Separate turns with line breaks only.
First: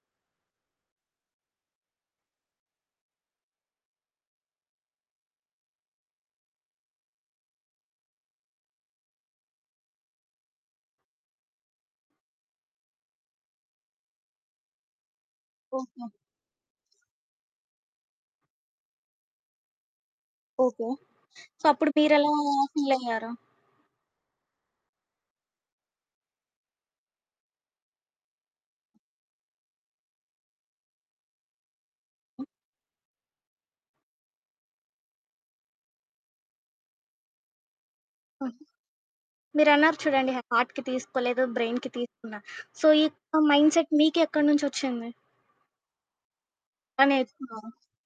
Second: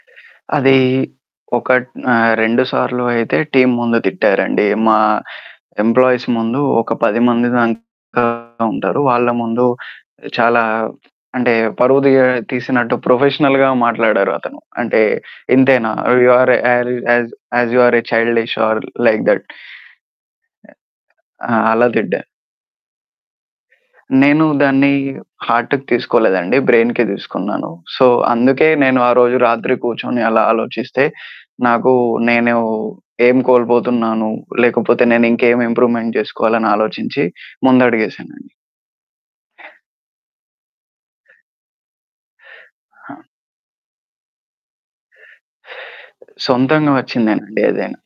అదీ ఒకట్ ఆహ్, 2 సార్లు అయితే టీమ్ ముందు తిట్టారండి మా ఎంప్లాయీస్ ముందు. ఒక 10 మంది దాక ఉంటారు. వాళ్ళ ముందు చాలా అంటే పరువు దీయ తీసినట్టు ప్రొఫెషనల్‌గా మాట్లాడారతను. అంటే, ఇంతేనా
ఓహో!
You are a acting as as you are a childish are like that. Uh
okay.
ఆ!
సో,
అలా
అప్పుడు
తిడ్డా
మీరెలా ఫీలయ్యారు?
నేను దాన్ని హార్ట్‌కి తీసుకోలేదండి. బ్రెయిన్‌కే తీసుకున్నాను. సో, అందుకే నేను ఆ రోజు రాత్రి కూర్చొని అలా ఆలోచిస్తే నాకు నేను ఏమి కోల్పోతున్నాను, లేకపోతే నేనింకేం ఇంప్రూవ్‌మెంట్ చేసుకోవాలి అని ఆలోచించి
ఆహా!
ముందడిగేశానండి.
మీరన్నారు చూడండి హార్ట్‌కి తీసుకోలేదు, బ్రెయిన్‌కి తీసుకున్నా. సో, ఈ
ఆ!
యొక్క మైండ్‌సెట్ మీకు ఎక్కడి నుంచి ఒచ్చింది?
సొంతంగా
ఎలా
వచ్చిందేనండి
నేర్చుకున్నారు?
ఏదైనా.